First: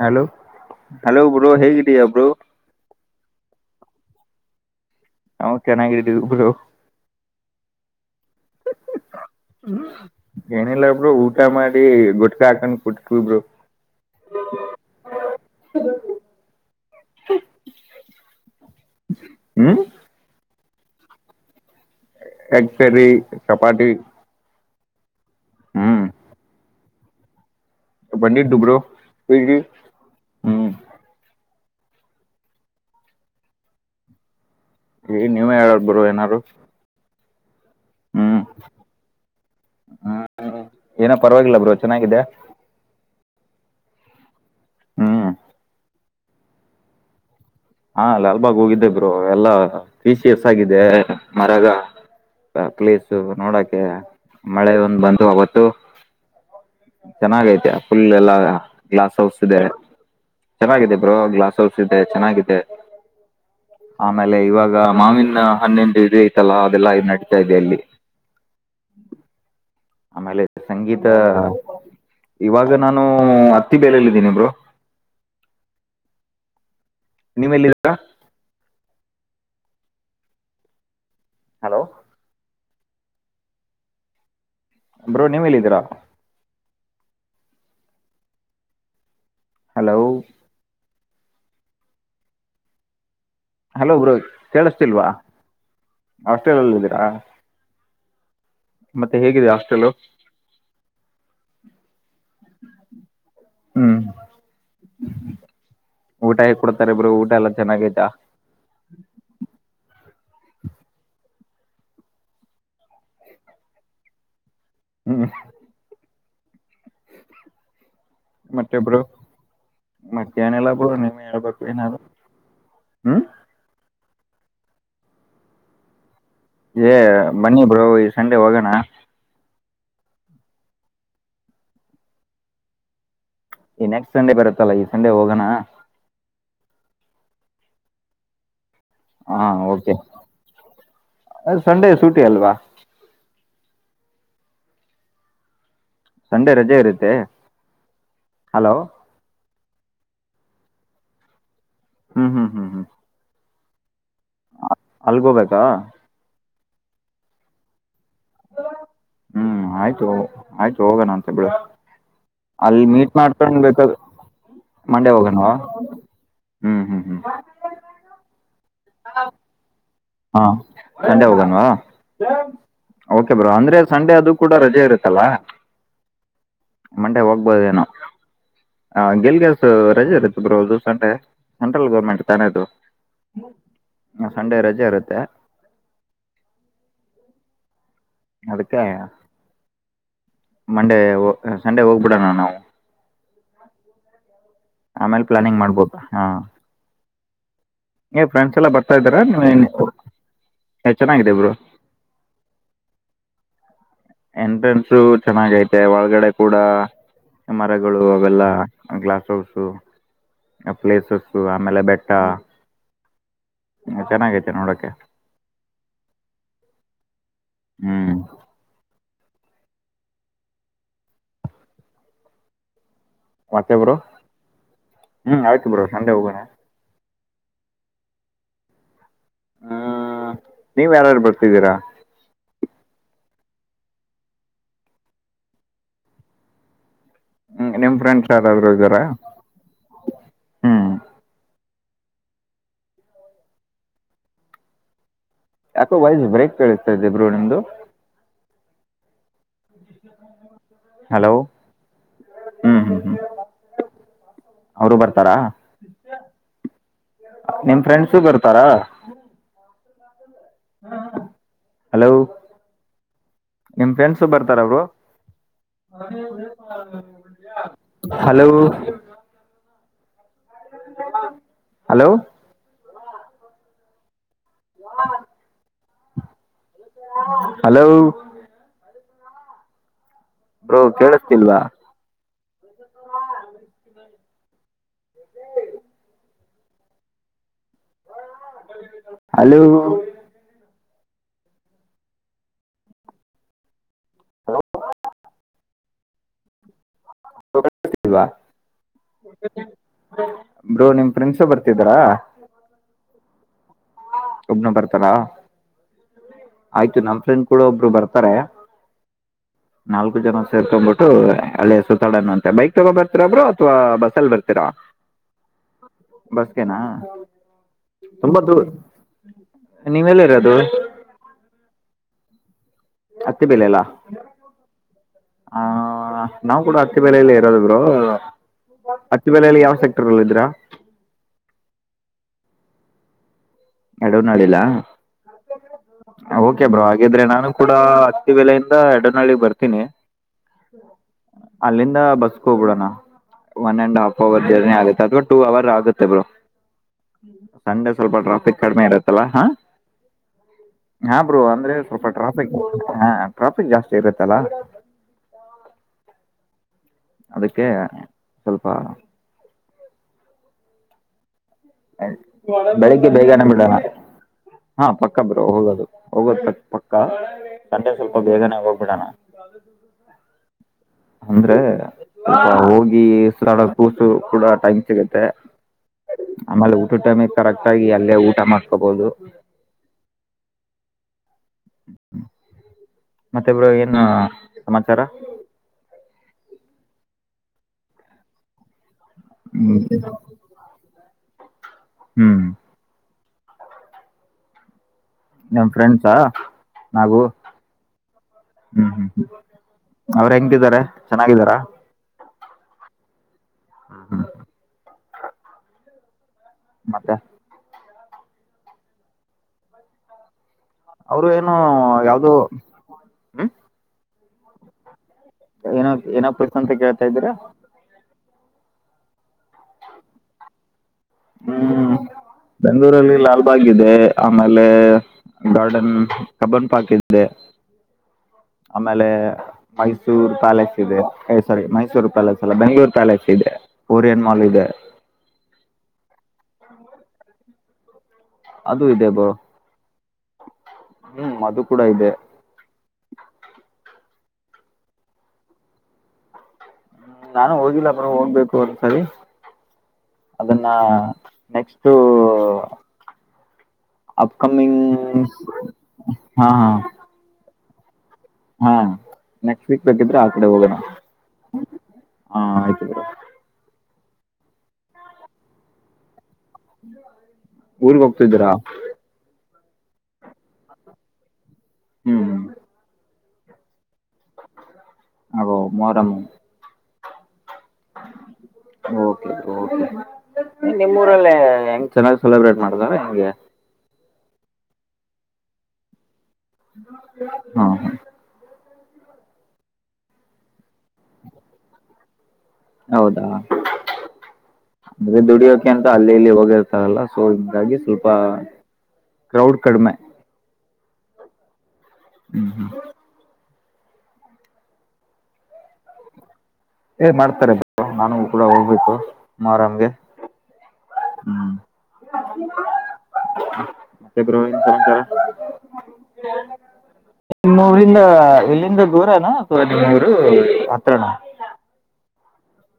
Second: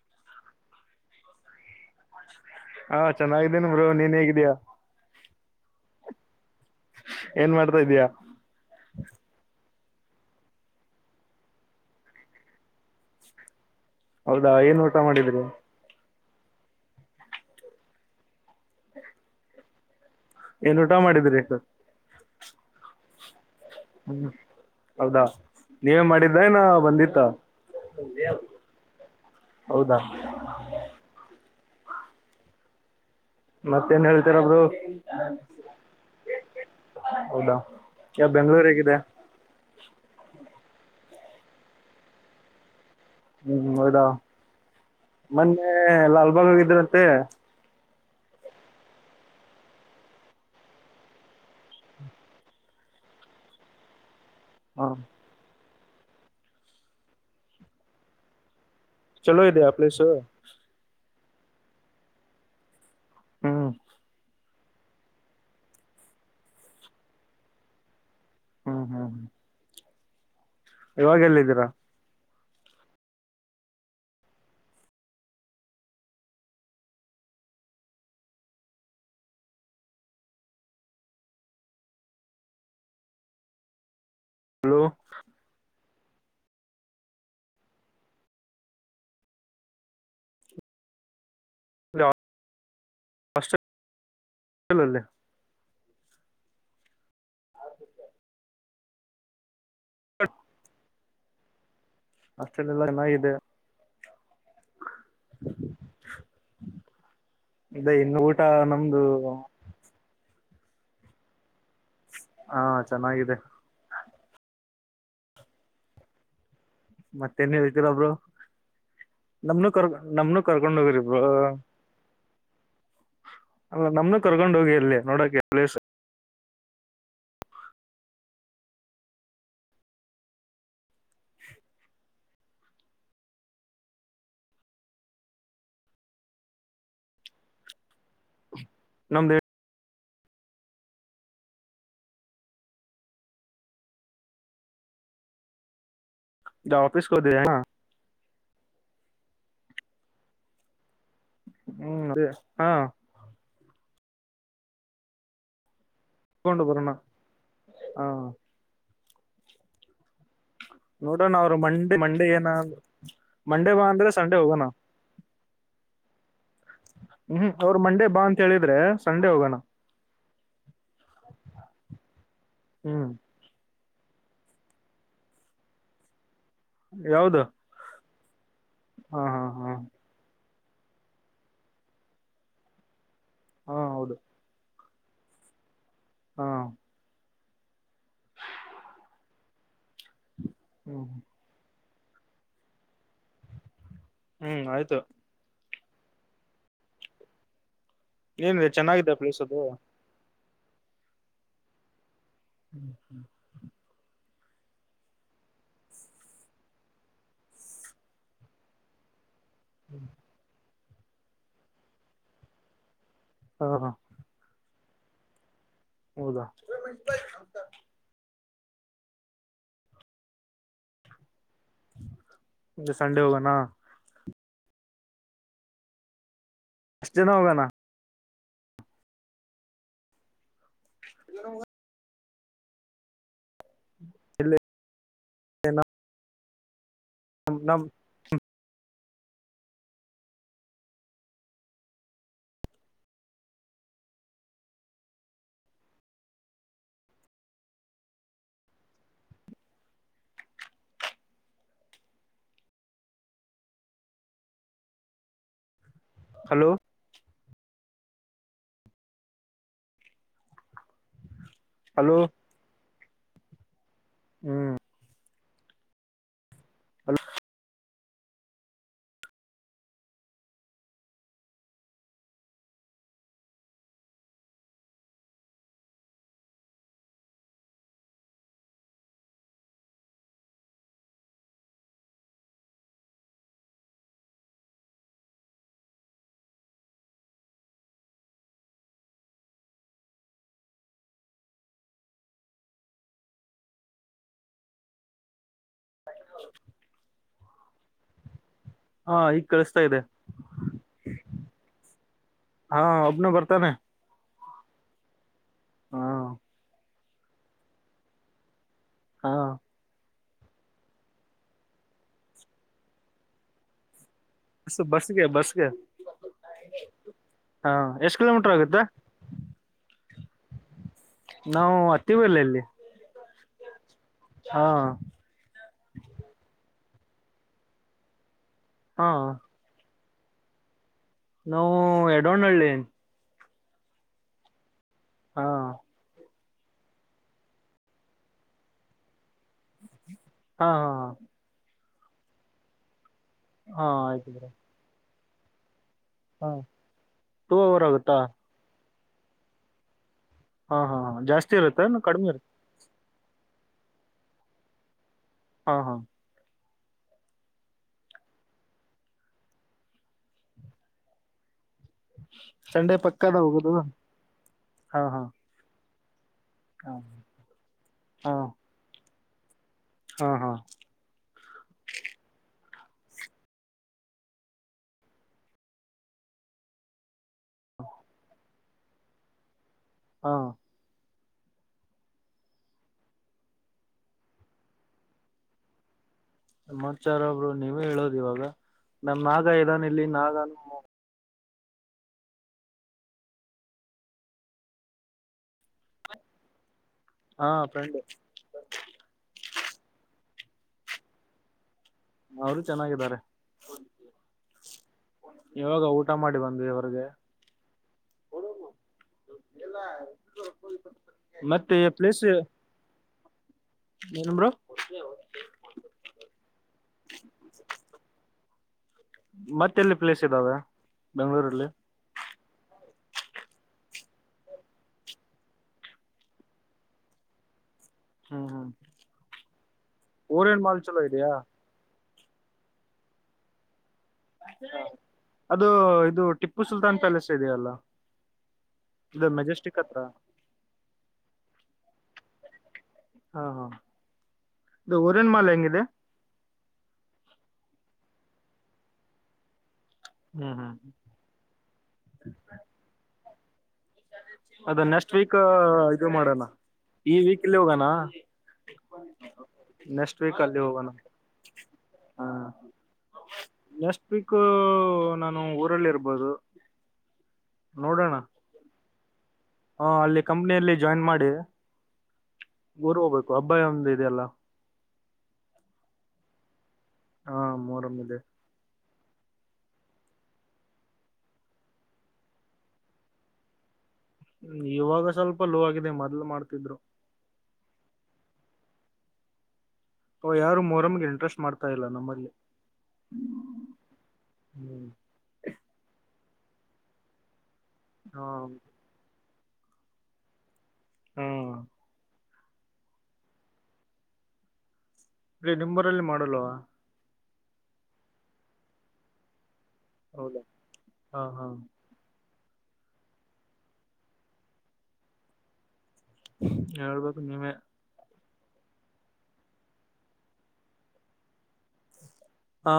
Hello hello ಗುರು ಹೇಗಿ ದಿಯಾ ಬ್ರೋ. ಚೆನ್ನಾಗಿದೆನಿ ಬ್ರೋ ನೀನ್ ಹೇಗಿದೀಯಾ. ನಾವು ಚೆನ್ನಾಗಿದ್ದೇವಿ ಬ್ರೋ. ಏನ್ ಮಾಡ್ತಾಯಿದಿಯಾ? ಏನಿಲ್ಲ ಬ್ರೋ ಊಟ ಮಾಡಿ ಗುಟ್ಕಾ ಹಾಕೊಂಡ್ ಕುಂತೀವಿ ಬ್ರೋ. ಹೌದಾ ಏನ್ ಊಟ ಮಾಡಿದ್ರಿ. ಹ್ಮ ಏನ್ ಊಟ ಮಾಡಿದ್ರಿ ಸ ಎಗ್ ಕರಿ ಚಪಾತಿ ಹೌದಾ ನೀವೇ ಹ್ಮ್ ಮಾಡಿದ್ದ ಏನ ಬಂದಿತ್ತ. ಬಂದಿದ್ದು ಬ್ರೋ ಪಿಜಿ. ಹೌದಾ ಮತ್ತೇಏನ್ ಹೇಳ್ತೀರ ಬ್ರೋ. ಏ ನೀವ ಹೇಳೋದ ಬ್ರೋ ಏನಾರು. ಹೌದಾ ಹ್ಮ್ ಬೆಂಗಳೂರ್ ಹೇಗಿದೆ. ಹ್ಮ್. ಏನೋ ಪರವಾಗಿಲ್ಲ ಬ್ರೋ ಚೆನ್ನಾಗಿದೆ. ಹ್ಮ್ ಹೌದಾ ಹ್ಮ್ ಮೊನ್ನೆ ಲಾಲ್ಬಾಗ್ ಹೋಗಿದ್ದ್ರಿಯಂತೆ. ಹಾ ಲಾಲ್ಬಾಗ್ ಹೋಗಿದ್ದೆ ಬ್ರೋ ಎಲ್ಲ ಪೀಶಿಯಸ್ ಆಗಿದೆ ಮರಗ [inaudible] ನೋಡೋಕೆ. ಮಳೆ ಹ ಒಂದ್ ಬಂದು ಅವತ್ತು ಚೆನ್ನಾಗ ಐತಿ ಫುಲ್ ಎಲ್ಲಾ. ಗ್ಲಾಸ್ ಹೌಸ್ ಚಲೋ ಇದೆ ಇದೆಯಾ ಪ್ಲೇಸು ಚೆನ್ನಾಗಿದೆ ಬ್ರೋ ಗ್ಲಾಸ್ ಹೌಸ್ ಇದೆ ಚೆನ್ನಾಗಿದೆ. ಹ್ಮ್ ಆಮೇಲೆ ಇವಾಗ ಈಗ ಮಾವಿನ ಹಣ್ಣಿಂದ ಇದು ಐತಲ್ಲಾ ಅದೆಲ್ಲಾ ನಡೀತಾ ಇದೆ ಅಲ್ಲಿ. ಹ್ಮ್ ಹ್ಮ್. ಆಮೇಲೆ ಇವಾಗ ಸಂಗೀತ- ಎಲ್ಲಿದ್ದೀರಾ ಇವಾಗ ನಾನು ಹತ್ತಿಬೆಲ ಅಲ್ಲಿ ಇದೇನಿ ಬ್ರೋ. ನಿಮ್ಮ ಎಲ್ಲಿದ್ದೀರಾ. ಹಲೋ. ಹಲೋ ಬ್ರೋ ನೀವ ಎಲ್ಲಿದಿರ. ಹಲೋ. [unintelligible] ಹಲೋ ಬ್ರೋ ಹಾಸ್ಟೆಲ್ ಅಲ್ಲಿ ಕೇಳಿಸ್ತಿಲ್ವಾ ಹಾಸ್ಟೆಲಲ್ಲ ಇದ್ದೀರಾ. ಮತ್ತೆ ಹೇಗಿದೆ ಹಾಸ್ಟೆಲು. ಹಾಸ್ಟೆಲ್ ಎಲ್ಲಾ ಚೆನ್ನಾಗಿದೆ. ಹ್ಮ್ ಊಟ ಹೇಗೆ ಕೊಡ್ತಾರೆ ಬ್ರೋ ಊಟ ಎಲ್ಲ ಇದ ಚೆನ್ನಾಗೈತಾ ಇನ್ನು ಊಟ ನಮ್ದು ಹಾ ಚೆನ್ನಾಗಿದೆ. ಹ್ಮ್ ಮತ್ತೇನ್ ಹೇಳ್ತೀರಾ ಬ್ರೋ. ಮತ್ತೆ ಬ್ರೋ ನಮ್ನು ಕರ್ ಮತ್ತೇ ನಮ್ನು ಏನಲ್ಲ ಕರ್ಕೊಂಡ್ ಬ್ರೋ ಹೋಗ್ರಿ ನೀನೇ ಹೇಳ್ಬೇಕು ಏನಾದರು ಹ್ಮ್. ಅಲ್ಲ ನಮ್ನು ಕರ್ಕೊಂಡ್ ಹೋಗಿ ಅಲ್ಲಿ ನೋಡಕ್ಕೆ ಪ್ಲೇಸ್. ಏ ಬನ್ನಿ ಬ್ರೋ ಈ ಸಂಡೆ ಹೋಗೋಣ. ಈ ನೆಕ್ಸ್ಟ್ ಸಂಡೆ ಬರುತ್ತಲ್ಲ ಈ ಸಂಡೆ ಹೋಗೋಣ. [unintelligible] ಹಾ ಓಕೆ ಅ ಸಂಡೆ ಸೂಟಿ ಅಲ್ವಾ. ಸಂಡೆ ರಜೆ ಇರುತ್ತೆ ಆಫೀಸ್ಗೆ ಹೋದ ಹಲೋ. ಹ್ಮ್ ಅದೇ ಹ್ಞೂ ಹಾ. ಅಲ್ಗೋಬೇಕಾ. ಕೊಂಡು ಬರೋಣ. ಹ ಹ್ಮ್ ಆಯ್ತು. ಆಯ್ತು ಹೋಗೋಣ ನೋಡೋಣ ಅಂತಬಿಡ್ ಅವ್ರು ಮಂಡೆ ಮಂಡೆ ಏನ ಅಲ್ಲಿ ಮೀಟ್ ಮಾಡ್ಕೊಂಡ್ ಮಂಡೆ ಬಾ ಬತದ. ಅಂದ್ರೆ ಸಂಡೆ ಹೋಗೋಣ ಮಂಡೇ ಹೋಗಣವಾ. ಹ್ಮ್ ಅವರು ಮಂಡೇ ಬಾ ಅಂತ ಹೇಳಿದ್ರೆ ಸಂಡೇ ಹೋಗೋಣ. ಹಾ ಸಂಡೆ ಹೋಗಣವಾ ಹ್ಮ್ ಬ್ರೋ ಅಂದ್ರೆ. ಸಂಡೆ ಅದು ಕೂಡ ರಜೆ ಇರುತ್ತಲ್ಲ ಮಂಡೆ ಯಾವ್ದು ಹೋಗ್ಬೋದೇನೋ. ಹ ಹಾ ಹಾ ಗೆಲ್ಗೆಸ ಹಾ ರಜೆ ಇರುತ್ತ ಬ್ರೋ ಅದು ಸಂಡೆ ಸೆಂಟ್ರಲ್ ಗೌರ್ಮೆಂಟ್ ತಾನೇದು. ಹಾ ಹೌದು. ಏ. ಹಾ. ಅದಕ್ಕೆ ಮಂಡೇ ಹ್ಮ್ ಸಂಡೇ ಹೋಗ್ಬಿಡಣ ನಾವು. ಹ್ಮ್ ಆಯ್ತು ಆಮೇಲೆ ಪ್ಲಾನಿಂಗ್ ಮಾಡ್ಬೋದು ಹಾ. ಏ ಫ್ರೆಂಡ್ಸ್ ಎಲ್ಲ ಏನಿದೆ ಬರ್ತಾ ಚೆನ್ನಾಗಿದೆ ಇದ್ದಾರ ಪ್ಲೇಸ್ ಅದು ಏ ಚೆನ್ನಾಗಿದೆ ಬ್ರೋ. ಹ್ಮ್ ಹ್ಮ್. ಎಂಟ್ರೆನ್ಸು ಚೆನ್ನಾಗ ಐತೆ ಒಳಗಡೆ ಕೂಡ. ಮರಗಳು ಅವೆಲ್ಲಾ ಗ್ಲಾಸ್ ಹೌ. ಹ್ಮ್. ಪ್ಲೇಸಸ್ ಆಮೇಲೆ ಬೆಟ್ಟ ಹಾ ಚೆನ್ನಾಗೈತೆ ನೋಡಕ. ಹೌದ. ಹ್ಞೂ ಸಂಡೆ ಹೋಗಣ. ಹ್ಮ್ ಆಯ್ತು ಬ್ರೋ ಸಂಡೆ ಹೋಗೋಣ. ಎಷ್ಟ ಜನ ಹೋಗಣ. ನೀವ್ ಯಾರಾರು ಬರ್ತಿದ್ದೀರಾ. ಇಲ್ಲ. [inaudible] ಹ್ಮ ನಿಮ್ ಫ್ರೆಂಡ್ಸ್ ಯಾರಾದ್ರರು ಇದ್ದಾರ ಹ್ಮ್. ಯಾಕೋ ವೈಸ್ ಬ್ರೇಕ್ ಕೇಳಿಸ್ತದೆ ಬ್ರೋ ನಿಮ್ದು. ಹಲೋ ಹ್ಮ್ ಹ್ಮ್ ಹ್ಮ್. ಅವರು ಬರ್ತಾರಾ ಹಲೋ ನಿಮ್ ಫ್ರೆಂಡ್ಸು ಬರ್ತಾರಾ ಹಾ ಹಲೋ ನಿಮ್ ಫ್ರೆಂಡ್ಸು ಬರ್ತಾರ ಅವರು ಹಲೋ. ಹಲೋ. ಹ. ಹಲೋ. ಬ್ರೋ ಕೇಳಿಸತಿಲ್ವಾ. ಏ. ಹಲೋ. ಹಲೋ. ಹ. [inaudible] ಲ್ವಾ. ಹಾ ಈಗ ಕಳಿಸ್ತಾ ಇದೆ [inaudible] ಬ್ರೋ ನಿಮ ಪ್ರಿನ್ಸಿ ಬರ್ತಿದರಾ. ತನ್ನ ಒಬ್ನು ಬರ್ತಾರಾ ಆಯ್ತು ನಮ್ ಫ್ರೆಂಡ್ ಕೂಡ ಒಬ್ರು ಬರ್ತಾರೆ ಹಾ ನಾಲ್ಕು ಜನ ಸೇರ್ಕೊಂಡ್ಬಿಟ್ಟು ಅಳೆ ಸುತ್ತಾಡನ್ನು ಅಂತೆ ಬೈಕ್ ತಗೊ ಬರ್ತರಬ್ರು ಅಥವಾ ಬಸ್ ಅ ಬಸ್ಗೆ ಬಸ್ಗೆ ಬಸ್ಗೆನಾ ಹಾ ಎಷ್ಟ ತುಂಬಾ ಕಿಲೋಮೀಟರ್ ದೂರ ಆಗುತ್ತಾ ನೀವೆಲ್ಲ ಇರೋದು ನಾವು ಹತ್ತಿ ಬಲ್ಲಲ್ಲಿ ಹತ್ತೆ ಬೆಲೆ ಎಲ್ಲ ಆ ನಾವು ಕೂಡ ಅತ್ತಿ ಬೆಲಲಿ ಇರೋದಬ್ರು ಹಾ ಅತ್ತಿ ಬೆಲಲಿ ಯಾವ ಸೆಕ್ಟರ್ ಅಲ್ಲ ಇದ್ರ ನಾವು ಎಡೋ್ಣಹಳ್ಳಿ ಎಡವ ನಡಿಿಲ್ಲ ಹಾ ಓಕೆ ಬ್ರೋ ಹಾಗಿದ್ರೆ ನಾನು ಕೂಡ ಹತ್ತಿ ವಲೆಯಿಂದ ಎರಡನಳ್ಳಿ ಬರ್ತೀನಿ ಹಾ ಹಾ ಬಸ್ ಹೋಗಬಿಡೋಣ ಒನ್ ಹಾ ಅಂಡ್ ಹಾಫ್ ಆಯ್ತು ಅವರ್ ಬ್ರೋ ಜರ್ನಿ ಆಗುತ್ತೆ ಅಥವಾ ಟೂ ಅವರ್ ಆಗುತ್ತ ಹಾ ಟೂ ಅವರ್ ಸಂಡೆ ಸ್ವಲ್ಪ ಆಗುತ್ತಾ ಟ್ರಾಫಿಕ್ ಕಡಿಮೆ ಇರತ್ತಲ್ಲ ಹಾ ಹಾ ಬ್ರೂ ಜಾಸ್ತಿ ಅಂದ್ರೆ ಇರುತ್ತಾ ಇನ್ನು ಸ್ವಲ್ಪ ಕಡಿಮೆ ಇರುತ್ತ ಟ್ರಾಫಿಕ್ ಹ ಟ್ರಾಫಿಕ್ ಜಾಸ್ತಿ ಇರುತ್ತಲ್ಲಾ ಹಾ ಹಾ ಅದಕ್ಕೆ ಸ್ವಲ್ಪ ಸಂಡೆ ಬೆಳಿಗ್ಗೆ ಪಕ್ಕದ ಬೇಗನೆ ಹೋಗುದು ಬಿಡೋಣ ಹಾ ಪಕ್ಕ ಬರು ಹೋಗೋದು ಹೋಗೋದ್ ಪಕ್ಕ ಹಾ ಪಕ್ಕ ತಟೆ ಸ್ವಲ್ಪ ಬೇಗನೆ ಹಾ ಹೋಗ್ಬಿಡಣ ಹಾ ಅಂದ್ರೆ ಹೋಗಿ ಡ ಕೂಸು ಕೂಡ ಟೈಮ್ ಸಿಗುತ್ತೆ ಆಮೇಲೆ ಊಟ ಟೈಮಿ ಕರೆಕ್ಟ್ ಆಗಿ ಅಲ್ಲೇ ಊಟ ಮಾಡ್ಕೋಬಹುದು ಹಾ ಮತ್ತೆ ಇಬ್ರು ಏನ್ ಸಮಾಚಾರ ನಮ್ಮಚಾರ ಒಬ್ರು ನೀವೇ ಹೇಳೋದು ಇವಾಗ ನಮ್ಮ ನಾಗ ಹ್ಮ್ ಇದಾನ ಇಲ್ಲಿ ನಾಗನು ಹ್ಮ್ ನಮ್ ಫ್ರೆಂಡ್ಸಾ ನಾಗು ಹಾ ಫ್ರೆಂಡ್ ಹ್ಮ್ ಹ್ಮ್ ಹ್ಮ್ ಅವ್ರ ಹೆಂಗಂತಿದ್ದಾರೆ ಚೆನ್ನಾಗಿದ್ದಾರ ಅವರು ಚೆನ್ನಾಗಿದ್ದಾರೆ ಹಾ ಹ ಯವಾಗ ಊಟ ಮಾಡಿ ಬಂದ್ವಿ ಇವರ್ಗೆ ಮತ್ತೆ ಬಲ್ಲ ಅವರು ಏನು ಮತ್ತೆ ಪ್ಲೇಸ್ ಯಾವ್ದೋ ಹ್ಮ್ ಏನು ನಬ್ರೊ ಏನೋ ಏನೋ ಪ್ಲೇಸ್ ಅಂತ ಕೇಳ್ತಾ ಇದ್ದೀರಾ ಮತ್ತೆಲ್ಲಿ ಪ್ಲೇಸ್ ಇದ್ದಾವೆ ಬೆಂಗ್ಗಳೂರಲ್ಲಿ ಬೆಂಳೂರಲ್ಲಿ ಲಾಲ್ಬಾಗ್ ಇದೆ ಆಮೇಲೆ ಗಾರ್ಡನ್ ಕಬನ್ ಪಾಕ್ ಇದೆೆ ಹ್ಮ್ ಹ್ಮ್ ಆಮೇಲೆ ಮೈಸೂರ್ ಓರಿಯಂಟ್ ಪ್ಯಾಲೇಸ್ ಮಾಲ್ ಇದೆ ಚಲೋ ಇದೆಯಾ ಸಾರಿ ಮೈಸೂರು ಲಲ ಬ ಬೆಂ ಪ ತಾಲೇಸ್ ಇದೆ ಓರಿಯನ್ ಮಾಲ್ ಇದೆ ಅದು ಇದು ಟಿಪ್ಪು ಸುಲ್ತಾನ್ ಪ್ಯಾಲೇಸ್ ಇದೆಯಲ್ಲ ಅದು ಇದೆ ಬೋ ಇದು ಮೆಜೆಸ್ಟಿಕ್ ಹತ್ರ ಹ್ಮ್ ಅದು ಕೂಡ ಇದೆ ಹಾ ಹಾ ಇದು ಊರನ್ ಮಾಲ್ ಹೆಂಗಿದೆ ನಾನು ಹೋಗಿಲ್ಲ ಪರ ಹೋಗ್ಬೇಕು ಒಂದ್ಸರಿ ಹ್ಮ್ ಅದನ್ನ ಹ್ಮ್ ನೆಕ್ಸ್ಟ್ ಅಪ್ಕಮಿಂಗ್ ಅದ ನೆಕ್ಸ್ಟ್ ವೀಕ್ ಇ ಮಾಡೋಣ ಹಾ ಹಾ ಈ ವೀಕ್ ಇಲ್ಲಿ ಹೋಗಣ ಹಾ ನೆಕ್ಸ್ಟ್ ವೀಕ್ ಬೇಕಿದ್ರೆ ಆ ಕಡೆ ಹೋಗೋಣ ಹಾ ಆಯ್ತು ಬ್ರೋ ಪಕ್ ನಾನು ಊರಲ್ಲಿ ಇರ್ಬೋದು ಊರ್ಗ್ ಹೋಗ್ತಿದ್ದೀರಾ ಹಾ ಅಲ್ಲಿ ಕಂಪ್ನಿಯಲ್ಲಿ ಜಾಯಿನ್ ಮಾಡಿ ಹ್ಮ್ ಗೋರ್ ಹೋಗ್ಬೇಕು ಅಬ್ಬಾಯ ಒಂದ ಹಲೋ ಮಾಡಮ ಹಾ ಮೋರಮ ಯಿದೆ ಓಕೆ ಕೆ ನಿಮ್ಮ್ ಊರಲ್ಲ ಹೆಂಗ್ ಚೆನ್ನಾಗ್ ಸೆಲೆಬ್ರೇಟ್ ಮಾಡತಾರ ಹೆಂಗೆ ್ಮ ಇವಾಗ ಸ್ವಲ್ಪ ಲೋ ಆಗಿದೆ ಮೊದ್ ಮಾಡ್ ಹಾ ಹಾ ಓ ಯಾರು ಮೊರಮ್ಗೆ ಇಂಟ್ರೆಸ್ಟ್ ಮಾಡ್ತಾ ಇಲ್ಲ ನಮ್ಮಲ್ಲಿ ಹೌದಾ ಹ್ಮ್ ಅಂದ್ರೆ ದುಡಿಯೋಕೆ ಅಂತ ಅಲ್ಲಿ ಇಲ್ಲಿ ಹೋಗಿರ್ತಾರಲ್ಲ ಸೋ ಇ ಹಾಗ ಸ್ವಲ್ಪ ಹ ಕ್ರೌಡ್ ಕಡಿಮೆ ಹ್ಮ್ ಹ್ಮ್ ಹ್ಮ್ ಅ ನಿಂಬರಲ್ಲಿ ಮಾಡಲ್ವ ಮಾಡ್ತಾರೆ ನಾನು ಕೂಡ ಹೋಗ್ಬೇಕು ಆರಾಮ ಹೌದಾ ಹಾ ಹಾ ಮತ್ತೆ ಬ್ರೋ ಎನ್ ಸಮಾಚಾರ ಹೇಳ್ಬೇಕ್ ನೀವೇ ನಿಮ್ಮ ಊರಿಂದ ಇಲ್ಲಿಂದ ದೂರನ ಸೂರದರು ಹತ್ರನ ಹಾ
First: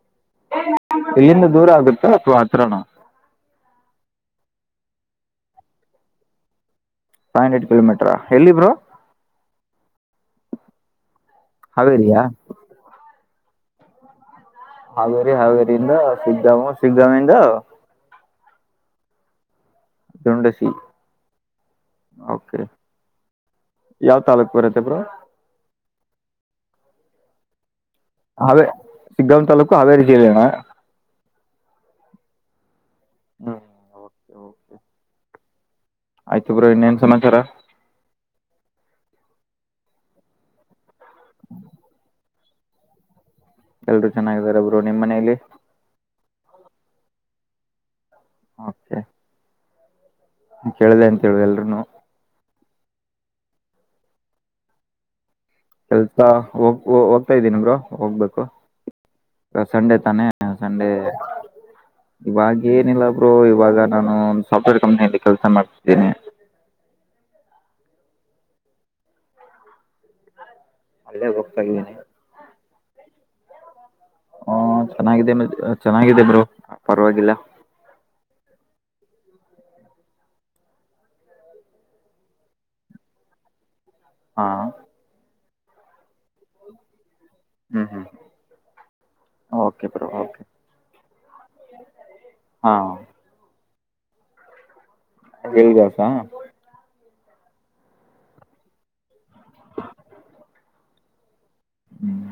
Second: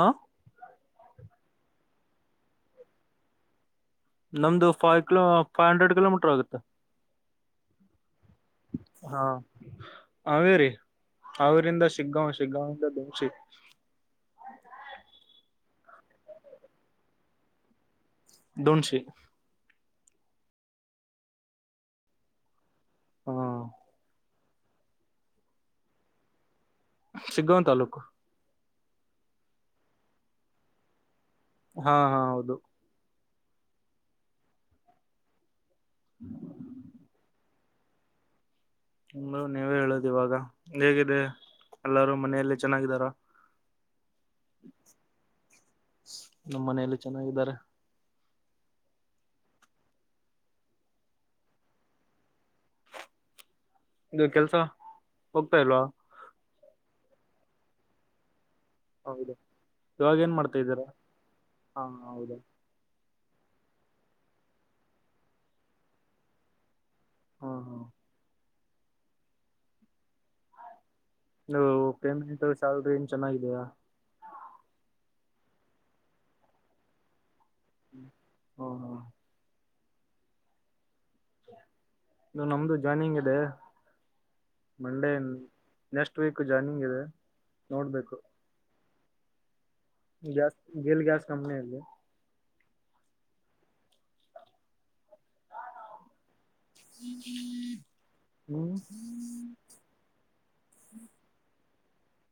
ಇಲ್ಲಿಂದ ದೂರ ಆಗುತ್ತಾ ಅಥವಾ ಹತ್ರನ ನಮ್ದು five kilo five hundred kilometre ಆಗುತ್ತೆ ಫವ ಹಂಡ್ರೆಡ್ ಕಿಲೋಮೀಟರಾ ಹಾ ಆವೆ ರಿ ಅವರಿಂದ ಹಾವೇರಿಯಾ ಸಿಿಗ್ಗಾವ್ ಶ ಸಿಗ್ಗಾಂವಿಂದ ದೋಸಿ ಿಂದ ಸಿಗ್ಗಾಮ ಸಿಗ್ಗಾಮಿಂದ ದೊಂಟ್ ಸೀ ೊಂಡಸಿ ಒಕೆ ಹಾ ಯಾವ ತಾಲೂಕ್ ಬರದೆ ಬ್ರೋ ಸಿಗ್ಗವನ ತಲ್ಲೂಕು ಹೇ ಸಕ್ಕಾಮ್ ತಾಲೂಕ ಹಾವೇರಿ ಜಿಲ್ಲೆಯಣ ಹಾ ಹಾ ಹೌದು ಹ್ಮ ಆಯ್ತು ಬ್ರೋ ಇನ್ನೇನ್ ಸಮಾಚಾರ ಇಂದರು ನೀವೇ ಹೇಳುದು ಇವಾಗ ಹೇಗಿದೆ ಎಲ್ಲಾರೂ ಮನೆಯಲ್ಲಿ ಚೆನ್ನಾಗಿದ್ದಾರ ಎಲ್ರು ಚೆನ್ನಾಗಾರ ಒಬ್ರು ನಿಮಮ್ಮ ಮನೇಲಿ ನಮ್ಮ ಮನೆಯಲ್ಲಿ ಚೆನ್ನಾಗಿದ್ದಾರೆ ಮತೆ ಕೇಳಿದೆ ಅಂತ ಹೇಳುದಲ್ರುೂನು ಇ ಕೆಲ್ಸ ಹೋಗ್ತಾ ಇಲ್ವಾ ಹೋಗ ಹೋಗ್ತಾ ಇದ್ದೀ ಬ್ರೊ ಹೋಗ್ಬೇಕು ಹೌದು ಸಂಡೆ ಇವಾಗ ತಾನೇ ಏನ್ ಮಾಡ್ತಾ ಇದ್ದೀರಾ ಸಂಡೇ ಹಾ ಹೌದಾ ಇವಾಗ ಏನಿಲ್ಲ ಒಬ್ರು ಇವಾಗ ನಾನು ಒ ಸಾಫ್ಟ್ವೇರ್ ಕಂಪ್ನಿಯಲ್ಲಿ ಕೆಲಸ ಮಾಡ್ತಿದ್ದೇನೆ ಹಾ ಹಾ ಅಲ್ಲೇ ನ ಹೋಗ್ತಾ ಇದ್ದೀನಿ ಪ್ರೇಮಿಂತ ಸ್ಯಾಲ್ರಿ ಏನ್ ಚೆನ್ನಾಗಿದೆಯಾ ಹ ಚೆನ್ನಾಗಿದೆ ಚೆನ್ನಾಗಿದೆ ಬ್ರೋ ಪರವಾಗಿಲ್ಲ ಹ್ಮ ಹಾ ಇದು ನಮ್ದು ಜಾಯ್ನಿಂಗ್ ಇದೆ ಹಾ ಮಂಡೇ ನೆಕ್ಸ್ಟ್ ವೀಕ್ ಜಾಯಿನಿಂಗ್ ಇದೆ ನೋಡ್ಬೇಕು ಓ ಗ್ಯಾಸ್ ಗಲ್ ಗ್ಯಾಸ್ ಕಂಪನ ಅಲ್ಲಿ ಹಾ ಲ್ ದಸ ಹ್ಮ್ ಹ್ಮ್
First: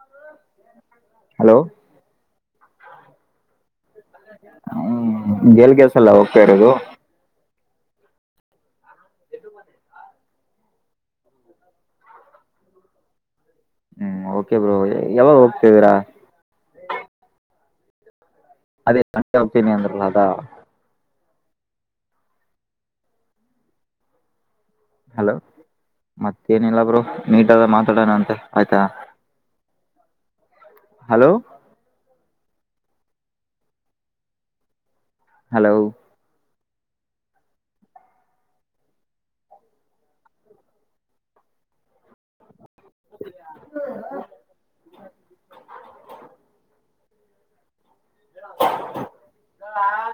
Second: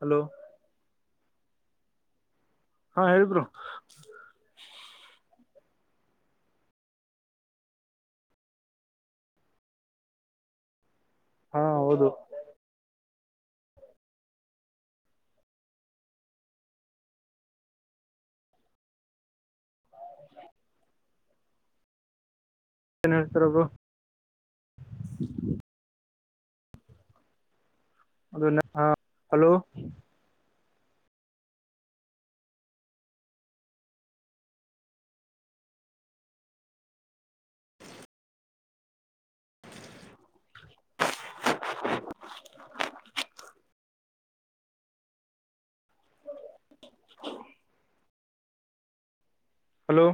ಹಲೋ ಹಲೋ ಹಾ ಹೇಳಿದರು ಹ್ಮ್ ಗೆಲ್ ಕೆಲ್ಸಲ್ಲ ಹೋಗ್ತಾ ಇರೋದು ಎ ಬ ಹಾ ಹೌದು ಹ್ಮ್ ಓಕೆ ಬ್ರ ಯಾವಾಗ ಹೋಗ್ತಿದೀರಾ ಅದೇ ಸೆ ಒಪೀನಿಯನ್ಂದಲದಾ ಏನ್ ಹೇಳ್ತಾರಬರು ಮತ್ತೇನಿಲ್ಲಬ್ರು ನೀಟ್ಾದ ಮಾತಾಡೋಣ ಅಂತ ಅದು ಆಯ್ತಾ ಹಾ ಹಲೋ ಹಲೋ ಹಲೋ ಹಮ್ ಹ ಹ ಹೇಳ ಹಲೋ